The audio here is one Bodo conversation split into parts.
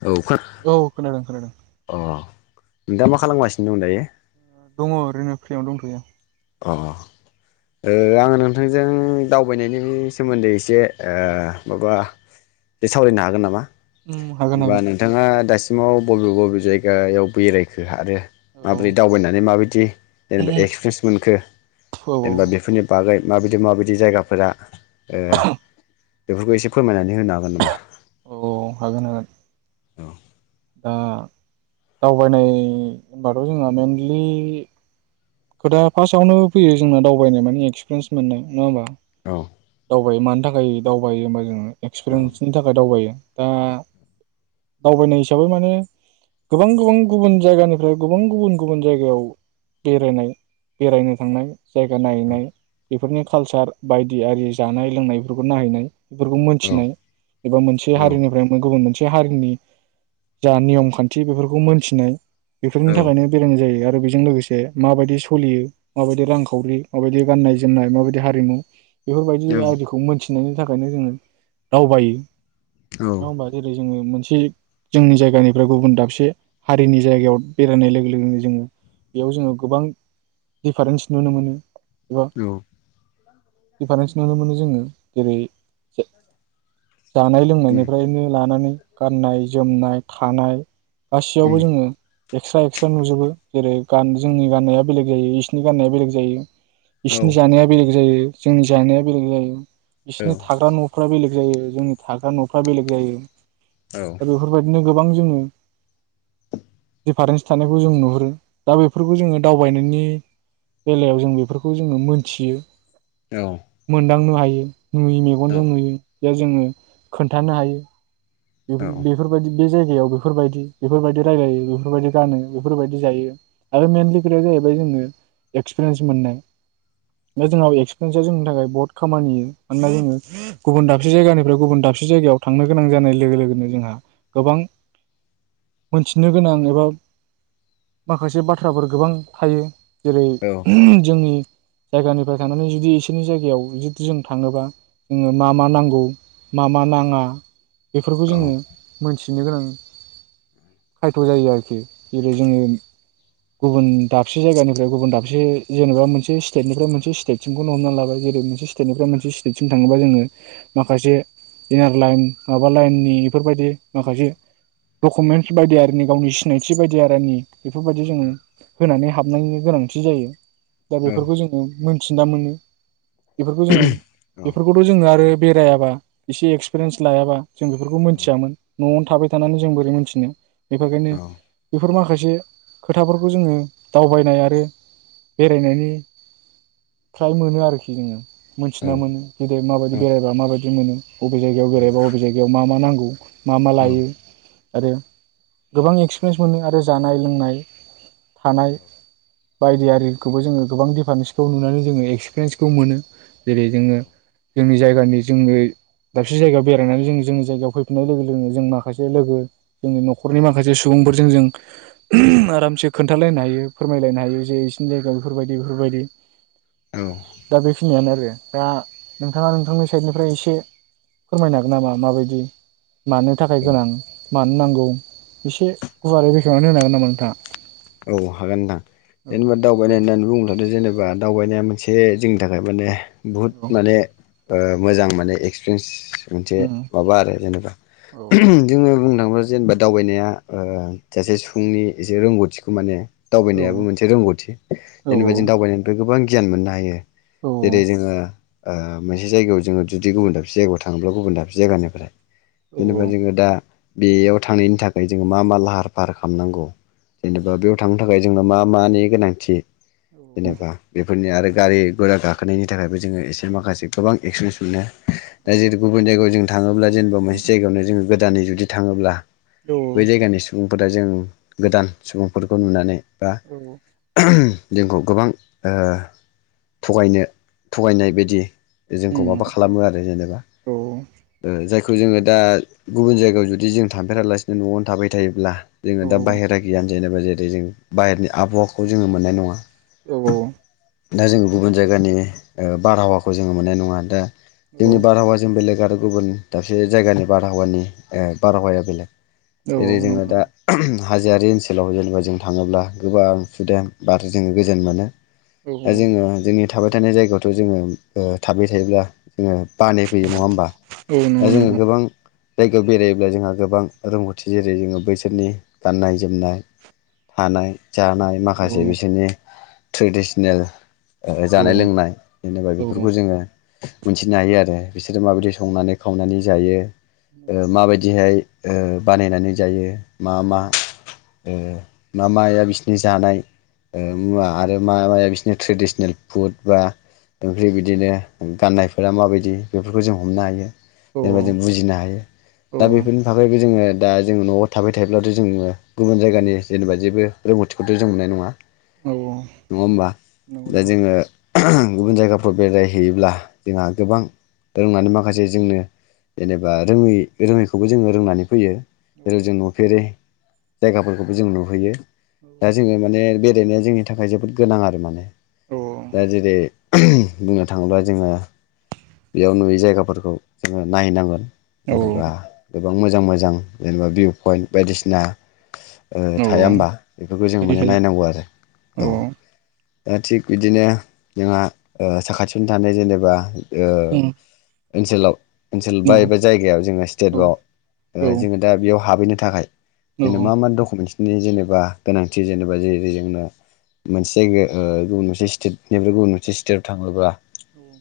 औ खोना औ खोनादों खोनादों। अ दा मा खालामगासिनो दं दायो? दङ ओरैनो फ्रियावनो दंथयो। अ ओ आङो नोंथांजों दावबायनायनि सोमोन्दैसो जे ओ औ माबा बे सावरायनो हागोन नामा? उम हागोन होनबा हागोन नोंथाङा दासिम सिमाव बबे बबे जायगायाव बेरायखो आरो औ माबोरै दावबायनानै माबायदि जेनेबा एक्सफ्रेस खो औ जेनबा बेफोरनि बा बागै माबायदि माबायदि जायगाफोरा ए बेफोरखौ एसे फोरमायनानै होनो हागोन नामा? औ हागोन हागोन औ ओ दावबायनाय होनबाथ' जोंहा मेनलि खोथा फार्स्टआवनो फैयो जोंना दावबायनाय माने एक्सपिरियेन्स मोननाय नङा होमबा औ दावबायो मानो था खाय दावबायो होमबा जोङो औ एक्सपिरियेन्सनि थाखाय दावबायो दा दावबायनाय हिसाबै माने गोबां गोबां गुबुन जायगानिफ्राय गोबां गुबुन गुबुन जायगायाव बेरायनाय बेरायनो थांनाय जायगा औ नायनाय बेफोरनि कालसार बायदि आरि जानाय लोंनायफोरखौ नायहैनाय बेफोरखौ औ मोनथिनाय एबा मोनसे हारिनिफ्राय एबा गुबुन मोनसे हारिनि जा नियम खान्थि बेफोरखौ मोनथिनाय बेफोरनि औ थाखायनो बेरायनाय जायो आरो बेजों लोगोसे माबायदि सलियो माबायदि रांखावरि माबायदि गान्नाय जोमनाय माबायदि हारिमु बेफोरबायदि आदिखौ मोनथि नायनि थाखायनो जोङो दावबायो नङा होमबा जेरै जोङो मोन से जोंनि जायगानिफ्राय गुबुन दाबसे हारिनि जायगायाव बेरायनाय लोगो लोगोनो जोङो बेयाव जोङो गोबां दिफारेन्स नुनो मोनो एबा औ दिफारेन्स नुनो मोनो जोङो जेरै जानाय लोंनायनिफ्रायनो लानानै गाननाय जोमनाय थानाय गसियावबो जोङो एक्सट्रा एक्सट्रा नुजोबो जेरै गान जोंनि गाननाया बेलेग जायो इसिनि गाननाया बेलेग जायो बिसिनि जानाया बेलेग जायो जोंनि जानाया बेलेग जायो बिसिनि थाग्रा न'फोरा बेलेग जायो जोंनि थाग्रा न'फ्रा बेलेग जायो औ दा बेफोर बायदिनो गोबां जोंङो दिफारेन्स थानायखौ जों नुहुरो दा बे फोरखौ जोङो दावबायनायनि बेलायाव जों बेफोरखौ जोङो मोनथियो औ मोनदांनो हा [unintelligible] नुयो औ मेगनजों नुयो बेयाव जोङो खोन्थानो हायो बेफोरबायदि बे जायगायाव बेफोरबायदि बेफोरबायदि रायलायो बेफोरबायदि गानो बेफोरबायदि जायो आरो मेनलि खोथाया जाहैबाय जोङो एक्सपिरिेन्स मोननाय ओमफाय जोंनाव एक्सपेन्स जोंनि थाखाय बहत खामानि होयो मानोना जोङो गुबुन दाबसे जायगानिफ्राय गुबुन दाबसे जायगायाव थांनो गोनां जानाय लोगो लोगोनो जोंहा गोबां मोनथिनो गोनां एबा माखासे बाथ्राफोर गोबां थायो जेरै जोंनि जायगानिफ्राय थांनानै जुदि एसोरनि जायगायाव जुदि जों थाङोबा जोंङो मा मा नांगौ मा मा नाङा बेफोरखौ जोङो मोनथि थिनो गोनां खायथ' जायो आरोखि जेरै जोङो गुबुन दाबसे जायगानिफ्राय गुबुन दाबसे जेनेबा मोनसे स्टेटनिफ्राय मोनसे स्टेटसिमखौनो हमना लाबाय जेरै मोनसे स्टेटनिफ्राय मोनसे स्टेटसिम थाङोबा जोङो माखासे इनार लाइन माबा लाइननि बेफोरबायदि माखासे डकुमेन्टस बायदि आरोनि गावनि सिनायथि बायदि आरोनि बेफोरबायदि जों होनानै हाबनायनि गोनांथि जायो दा बेफोरखौ जोङो मोनथिना मोनो बेफोरखौ जोङो बेफोरखौथ' जोङो आरो बेरायाबा एसे एक्सपिरियेन्स लायाबा जों बेफोरखौ मोनथियामोन न'आवनो थाबाय थानानै जों बोरै मोनथिनो बेफोरखायनो औ बेफोर माखासे मोनसे खोथाफोरखौ जोङो दावबायनाय आरो बेरायनायनि फ्राय मोनो आरोखि जोङो मोनथिना मोनो जदो माबायदि बेरायबा माबायदि मोनो बबे जायगाव बेरायबा बबे जाय मा मा नांगौ मा मा लायो आरो गोबां एक्सपिरिेन्स मोन आरो जानाय लोंनाय थानाय बायदियिखौबो जोङो गोबां दिफारेन्सखौ नुनानै जो एक्पिरिन्सखौ मोनो जेरै जोङो जोंनि ज ज दाबसे जायगायाव बेरायनानै जों जोंनि जायगायाव फैफिननाय लोगो लोगोनो जों माखासे लोगो जोंनि न'खरनि माखासे सुबुंफोरजों जों आरामसे खोन्थालायनो हायो फोरमायलायनो हायो जे बिसिनि जायगायाव बेफोरबायदि बेफोरबायदि दा बेखिनियानो आरो दा नोंथाङा नोंथांनि साइडनिफ्राय एसे फोरमायनो हागोन नामा माबायदि मानो थाखाय औ गोनां मा नांगौ एसे गुवारै बेखेवनानै होनो हागोन नामा नोंथाङा औ हागोन नोंथां औ जेनेबा दे दावबायनाय होननानै बुङोब्लाथ जेनेबा दावबायनाया मोनसे जोंनि थाखाय माने बहुद माने मोजां माने एक्सपिरियेन्स मोनसे माबा आरो जेनेबा औ जोङो बुंनो थाङोबा जेनेबा दावबायनाया ओ सासे सुबुंनि एसे रोंगौथिखौ खौ माने औ दावबायनायाबो मोनसे रोंगौथि औ जेनेबा जों दावबायनायनिफ्राय गोबां गियान मोननो हायो औ जेरै जोङो ओ मोनसे जायगायाव जोङो जुदि गुबुन दाबसे जायगायाव थाङोब्ला गुबुन दाबसे जायगानिफ्राय जेनेबा जोङो दा बेयाव थांनायनि थाखाय जोङो मा मा लाहार फाहार खामनांगौ जेनेबा औ बेयाव थांनो थाखाय जोंनाव मा मानि गोनांथि जेनेबा बेफोरनि आरो गारि गोरा गाखोनायनि थाखायबो जोङो एसे माखासे गोबां एक्सपिरियेन्स मोनो औ दा जेरै गुबुन जायगायाव जों थाङोब्ला जेनेबा मोनसे जायगायावनो जोङो गोदानै जुदि थाङोब्ला औ बै जायगानि सुबुं दा जों गोदान सुबुंफोरखौ नुनानै ओआ औ जोंखौ गोबां ओ थगायनो थगायनाय बिदि जोंखौ उम माबा खालामो आरो जेनेबा औ ओ जाय बेखौ जोङो दा गुबुन जायगायाव जुदि जों थांफेरालासिनो न'आवनो थाबाय थायोब्ला औ जोङो दा बाहेरा गियान जेनेबा जेरै जों बाहेरनि आबहावाखौ जोङो मोननाय नङा औ औ औ दा जोङो गुबुन जायगानि ओ बारहावाखौ जोङो मोननाय नङा दा औ जोंनि बारहावा जों बेलेग आरो गुबुन दाबसे जायगानि बारहावानि ओ बारहावाया बेलेग जेरै जोङो दा [unintelligible] हाजोरि ओन सोलाव जेनेबा जों थाङोब्ला गोबां सुदेम बारजों जोङो गोजोन मोनो दा जोङो जोंनि थाबाय थानाय जायगायावथ' जोङो ओ थाबाय थायोब्ला जोङो बानाय फैयो नङा होमबा दा जोङो गोबां जायगायाव बेरायोब्ला जोंहा गोबां रोंगौथि जेरै जोङो बैसोरनि गाननाय जोमनाय थानाय जानाय माखासे बिसोरनि ट्रेडिसनेल जानाय लोंनाय जेनेबा औ बेफोरखौ जोङो मोनथिनो हायो आरो बिसोरो माबायदि संनानै खावनानै जायो ओ नंगौ माबायदिहाय ओ बानायनानै जायो मा मा ओ मा माया बिसनि जानाय ओ मुवा आरो मा माया बिसोरनि ट्रेडिसनेल फुड बा ओमफ्राय बिदिनो गाननायफोरा माबायदि बेफोरखौ जों हमनो हायो जेरैबायदि बुजिनो हायो दा बेफोरनि थाखायबो जोङो दा जोङो न'आव थाबाय थायोब्लाथ' जोङो गुबुन जायगानि जेनेबा जेबो रोंगौथिखौथ' जों मोननाय नङा नङा होमबा नंगौ औ नंगौ औ नंगौ दा जोङो गुबुन जायगाफ्राव बेरायहैयोब्ला जोंहा गोबां रोंनानै माखासे जोंनो जेनेबा रोङै रोङैखौबो जोङो रोंनानै फैयो औ जेरै जों नुफेरै जायगाफोरखौबो जों नुहैयो दा जोङो माने बे गेलेनाया जोंनि थाखाय जोबोद गोनां आरो माने औ नंगौ औ औ दा जेरै बुंनो थाङोब्ला जोङो बेयाव नुयै जायगाफोरखौ जोङो नायहैनांगोन औ जेनेबा गोबां मोजां मोजां जेनेबा भिउ पइन्ट बायदिसिना ओ औ थाया होमबा औ बेफोरखौ जों माने नायनांगौ आरो औ दा थिग बिदिनो जोंहा ओ साखाथियावनो थानाय जेनेबा ओ ओनसोलाव ओनसोल बा एबा जायगायाव जोङो स्टेट बाव जोङो दा बेयाव हाबहैनो थाखाय मा मा डकुमेनस नि जेनेबा गोनांथि जेनेबा जेरै जोंनो मोनसे जायगायाव गुबुन मोनसे स्टेटनिफ्राय गुबुन मोनसे स्टेटआव थाङोब्ला औ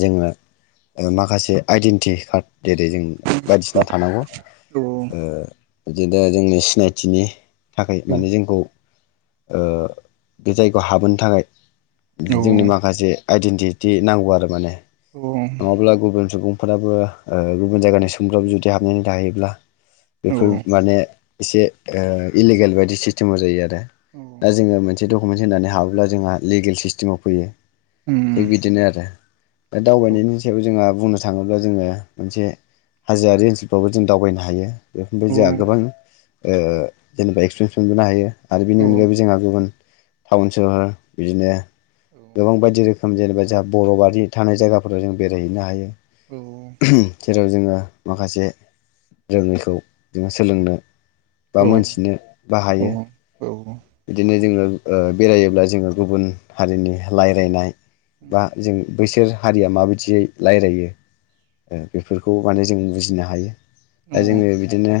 जोङो माखासे आइडेन्टिटि कार्ड गोै जों बायदिसिना थानांगौ ओ बिदिनो जोंनि सिनायथिनि थाखाय माने औ जोंखौ ओ बे जायगायाव हाबोनो थाखाय जोंनि माखासे आइडेन्टिटि नांगौ आरो माने नङाब्ला गुबुन सुबुं फोराबो ओ गुबुन जायगानि सुबुंफ्राबो जुदि हाबनानै थायोब्ला बेफोर माने एसे ओ इलिगेल बायदि सिस्टेमाव जायो आरो औ दा जोङो मोनसे दं दुकुमेन्ट होननानै हाबोब्ला जोंहा लिगेल सिस्टेमाव फैयो उम थिग बिदिनो आरो बे दावबायनायनि सायाव जोंहा बुंनो थाङोब्ला जोङो मोनसे हाजोआरारि ओनसोलफ्रावबो जों दावबायनो हायो बेफोरनिफाय जोंहा हागोन गोबां ओ जेनेबा एक्सपिरियेन्स मोनबोनो हायो आरो बेनि अनगायैबो जोंहा गुबुन टाउन सोहोर बिदिनो गोबां बायदि रोखोम रोखोम जेनबा जाहा बर' बादि थानाय जायगाफोराव जों बेरायहैनो हायो जेरै जोङो माखासे रोङैखौ जोङो सोलोंनो बा मोनथिनो बाहायो बिदिनो जोङो ओ बेरायोब्ला जोङो गुबुन हारिनि रायलायनाय बा जों बैसोर हारिया माबायदियै लायरायो बेफोरखौ माने जों बुजिनो हायो दा जोङो बिदिनो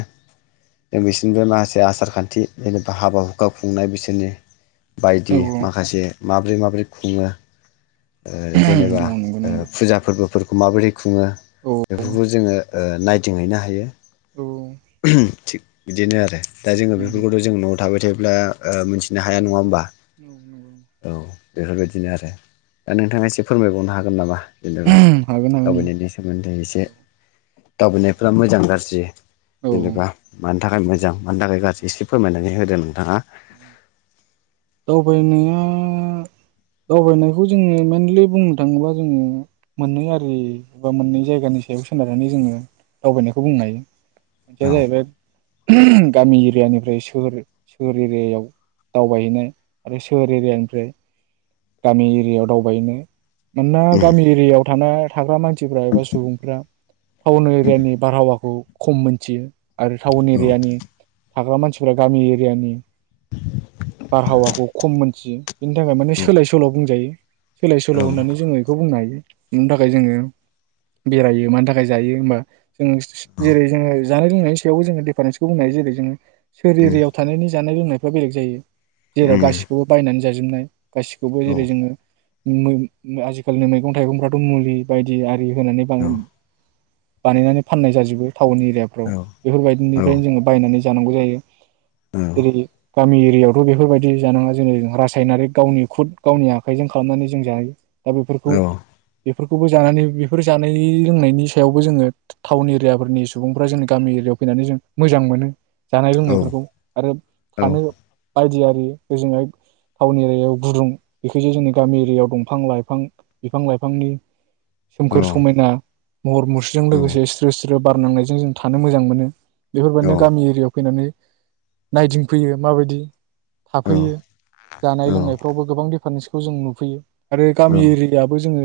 जों बिसोरनिबो माखासे आसार खान्थि जेनेबा हाबा हुखा खुंनाय बिसोरनि बायदि माखासे माबोरै माबोरै खुङो ओ जेनेबा ओ फुजा फोरबोफोर माबोरै खुङो बेफोरखौ जोङो ओ नायदिंहैनो हायो थिग बिदिनो आरो दा जोङो बेफोरखौथ' जों न' थाबाय थायोब्ला ओ मिथिनो हाया नङा होमबा। औ नंगौ औ बेफोरबायदिनो आरो दा नोंथाङा एसे फोरमायबावनो हागोन नामा? जेनेबा हागोन दावबायनायनि सोमोनदै एसे दावबायनायफ्रा मोजां गारज्रि औ जेनेबा मान थाखाय मोजां मानि थाखाय गाज्रि एसे फोरमायनानै होदो नोंथाङा। उम दावबायनायखौ जोङो मइेनलि बुंनो थाङोबा जोङो मोननै आरि बा मोननै जायगानि सायाव सोनारनानै जोङो दावबायनायखौ बुंनो हायो मोनसेया औ जाहैबाय [unintelligible] गामि एरियानिफ्राय सोहोर सोहोर एरियायाव दावबायहैनाय आरो सोहोर एरियानिफ्राय गामि एरियायाव दावबायनो मानोना उम गामि एरियायाव थानाय थाग्रा मानसिफ्रा एबा सुबुंफ्रा टाउन एरियानि बारहावाखौ खम मोनथियो आरो टाउन औ एरियानि थाग्रा मानसिफ्रा गामि एरियानि बारहावाखौ खम मोनथियो बिनि थाखाय माने सो सोलाय सोल' बुंजायो सोलाय सोल' औ होननानै जोङो बेखौ बुंनो हायो बेनि थाखाय जोङो बेरायो मानि थाखाय जायो होमबा जों औ जेरै जोङो जानाय लोंनायनि सायावबो जोङो दिफारेन्सखौ बुंनो हायो जेरै जोङो सोहोर उम एरियाव थानायनि जानाय लोंनायफ्रा बेलेग जायो जेराव उम गासिखौबो बायनानै जाजोबनाय गासिखौबो औ जेरै जोङो मै आजिखालिनि मैगं थाइगंफ्राथ' मुलि बायदि आरि होनानै बां औ बानायनानै फाननाय जाजोबो टाउन एरियाफ्राव औ औ बेफोरबायदिनिफ्रायनो जोङो बायनानै जानांगौ जायो जेरै गामि एरियाायावथ' बेफोरबायदि जानाङा जेरै रासायनारि गावनि खुद गावनि आखाइजों खालामनानै जों जायो। दा बेफोरखौ बेफोरखौबो जानानै बेफोर जानाय लोंनायनि सायावबो जोङो टाउन एरियाफोरनि सुबुंफ्रा जोंनि गामि एरियाायाव फैनानै जों मोजां मोनो। जानाय लोंनायफोरखौ आरो थानो बायदि आरि ओजोंहाय टाउन एरायाव गुदुं बेखायसो जोंनि गामि एरियाव दंफां लाइफां बिफां लाइफांनि सोमखोर समायना महर मुस्रिजों लोगोसे स्रो स्रो बारनांनायजों जों थानो मोजां मोनो बेफोरबायदिनो गामि एरियाव फैनानै नायदिंफैयो माबायदि थाफैयो जानाय लोंनाय फ्रावबो गोबां दिडिफारेन्सखौ जों नुफैयो आरो गामि एरियाबो जोङो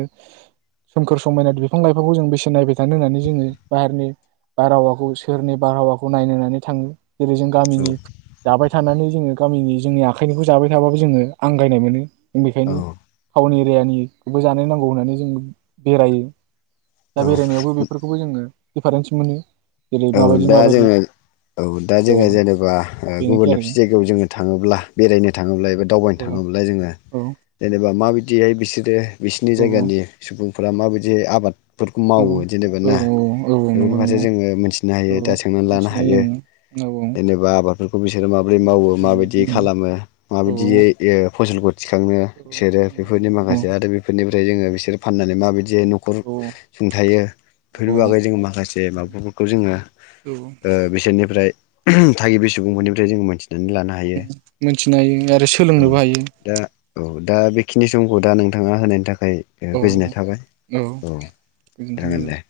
सोमखोर समायना बिफां लाइफांखौ जों बेसेन नायबाय थानो होननानै जोङो बाहेरनि बारहावाखौ सोहोरनि बारहावाखौ नायनो होननानै थाङो जेरै जों गामिनि जाबाय थानानै जोङो गामिनि जोंनि आखाइनिखौ जाबाय थाबाबो जोङो आंगायनाय मोनो औ बेखायनो टाउन एरियानिखोबो जानाय नांगौ होननानै जों बेरायो औ दा बेरायनायावबो बेफोरखौबो जोङो दिफारेन्स मोनो। जेरै औ माबायदि दा माबायदि जोङो औ दा औ जोङो जेनेबा ओ बेनोखि गुबुन आरो दाबसे जायगायाव जोङो थाङोब्ला बेरायनो थाङोब्ला एबा दावबायनो औ थाङोब्ला जोंङो औ जेनोबा मा माबायदिहाय बिसोरो बिसिनि औ औ जायगानि सुबुं फोरा माबायदि आबाद फोरखौ मावो जेनेबा औ ना औ बेफोरनि नंगौ फारसे नंगौ जोङो मिनथि दा औ सोंनानै लानो मिथिनाय हायो जों जेनेबा फोरखौ बिसोर मा माबोरै मावो माबायदियै खालामो औ औ माबायदियै ओ फसलखौ थिखांनो औ बिसोरो नंगौ बेफोरनि नंगौ माखासे औ आरो बेफोरनि ओमफ्राय जो बिसोर फाननानै माबायदि जे न'खर औ सुंथायो औ बेफोरनि बागै जोंङो माखासे माबाफोरखौ खौ जोङो औ ओ बिसोरनिफ्राय थागिबि सुबुंफोरनिफ्राय जोङो मोनथि मिथिनो हायो आरो औ सोलोंनोबो हायो। दा औ दा बेखिनि समखौ दा नोंथाङा होनायनि थाखाय खै औ गोजोननाय थाबाय औ गोजोनथों जागोन दे। गोजोन